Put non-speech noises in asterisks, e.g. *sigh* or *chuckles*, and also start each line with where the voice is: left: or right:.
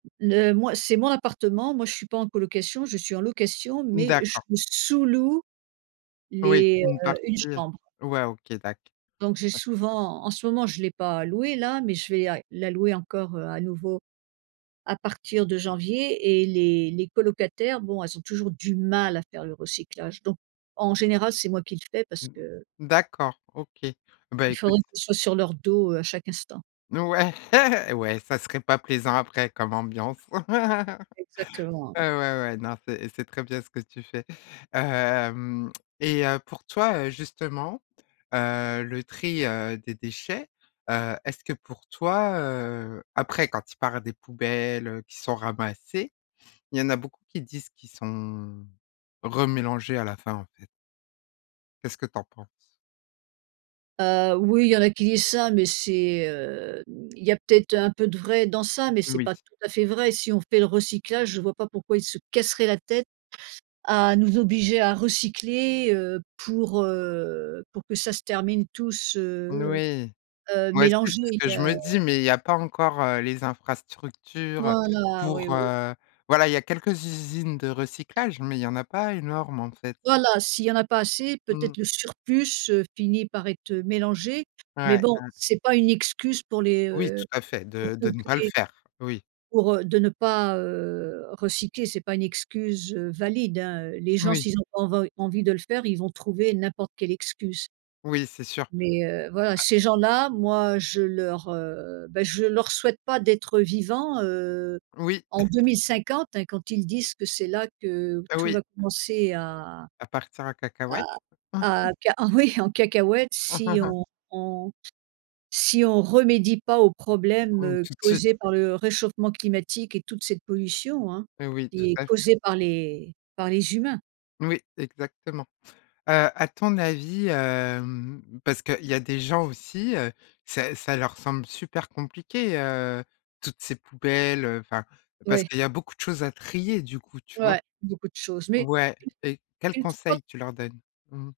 right: N heu. Moi, c'est mon appartement, moi, je suis pas en colocation, je suis en location,
left: Mmh,
right: mais je
left: d'accord.
right: sous-loue
left: Oui,
right: les,
left: une
right: heu,
left: partie,
right: une chambre.
left: ouais, OK, d'acc
right: Donc j'ai
left: ouais.
right: souvent, en ce moment je l'ai pas loué là, mais je vais à la louer encore, heu, à nouveau, à partir de janvier et les les colocataires, bon elles ont toujours du mal à faire le recyclage, donc en général c'est moi qui le fais parce
left: Mmh.
right: que...
left: D'accord OK, bah
right: Il
left: écoute
right: faudrait qu'on soit sur leur dos, heu, à chaque instant.
left: Ouais *laughs* ouais ça serait pas plaisant après comme ambiance. *laughs*
right: Exactement.
left: Heu, ouais ouais, non c'est c'est très bien ce que tu fais. Hem, et heu, pour toi, heu, justement, heu, le tri, heu, des déchets, heu, est-ce que pour toi heu après quand ils parlent des poubelles, heu, qui sont ramassées, il y en a beaucoup qui disent qu'ils sont remélangés à la fin, en fait. Qu'est-ce que t'en penses?
right: Heu, oui il y en a qui disent ça mais c'est, heu, il y a peut-être un peu de vrai dans ça mais c'est
left: Oui.
right: pas tout à fait vrai si on fait le recyclage, je vois pas pourquoi ils se casseraient la tête à nous obliger à recycler, heu, pour, heu, pour que ça se termine tous
left: N
right: heu
left: oui.
right: heu,
left: Moi aussi
right: mélangé,
left: c'est ce que je
right: heu
left: me dis mais il y a pas encore, heu, les infrastructures, heu,
right: Voilà, oui
left: pour,
right: oui.
left: heu, voilà, il y a quelques usines de recyclage mais il y en a pas énorme, en fait.
right: Voilà s'il y en a pas assez,
left: Mmh.
right: peut-être le surplus, heu, finit par être mélangé, mais
left: Ouais,
right: bon
left: ouais.
right: c'est pas une excuse pour les,
left: Oui, tout
right: heu,
left: à fait,
right: pour
left: de
right: que
left: de ne
right: que
left: pas le
right: les
left: faire, oui.
right: pour, heu, de ne pas, heu, recycler, c'est pas une excuse, heu, valide hein. Les gens
left: Oui.
right: s'ils ont pas env envie de le faire, ils vont trouver n'importe quelle excuse.
left: Oui, c'est sûr.
right: Mais heu, voilà,
left: Heu
right: ces gens-là, moi je leur, heu, bah je ne leur souhaite pas d'être vivant, heu,
left: Oui.
right: en 2050, hein, quand ils disent que c'est là que tout
left: Oui.
right: va commencer à
left: A partir en
right: à
left: cacahuète.
right: à
left: *chuckles*
right: ca oui en cacahuète si
left: *chuckles*
right: on on si on remédie pas aux
left: Mmh. Mmh.
right: problèmes
left: Tout de suite.
right: causés par le réchauffement climatique et toute cette pollution hein,
left: Mais oui, tout
right: qui est
left: à fait.
right: causée par les par les humains.
left: Oui, exactement! Heu, à ton avis, hem, parce qu'il y a des gens aussi, heu, ça ça leur semble super compliqué, heu, toutes ces poubelles, heu, enfin, parce
right: Ouais.
left: qu'il y a beaucoup de choses à trier, du coup, tu vois?
right: Ouais, beaucoup de choses, mais
left: Ouais, et quels
right: il il faut
left: conseils tu leur donnes? Mmh.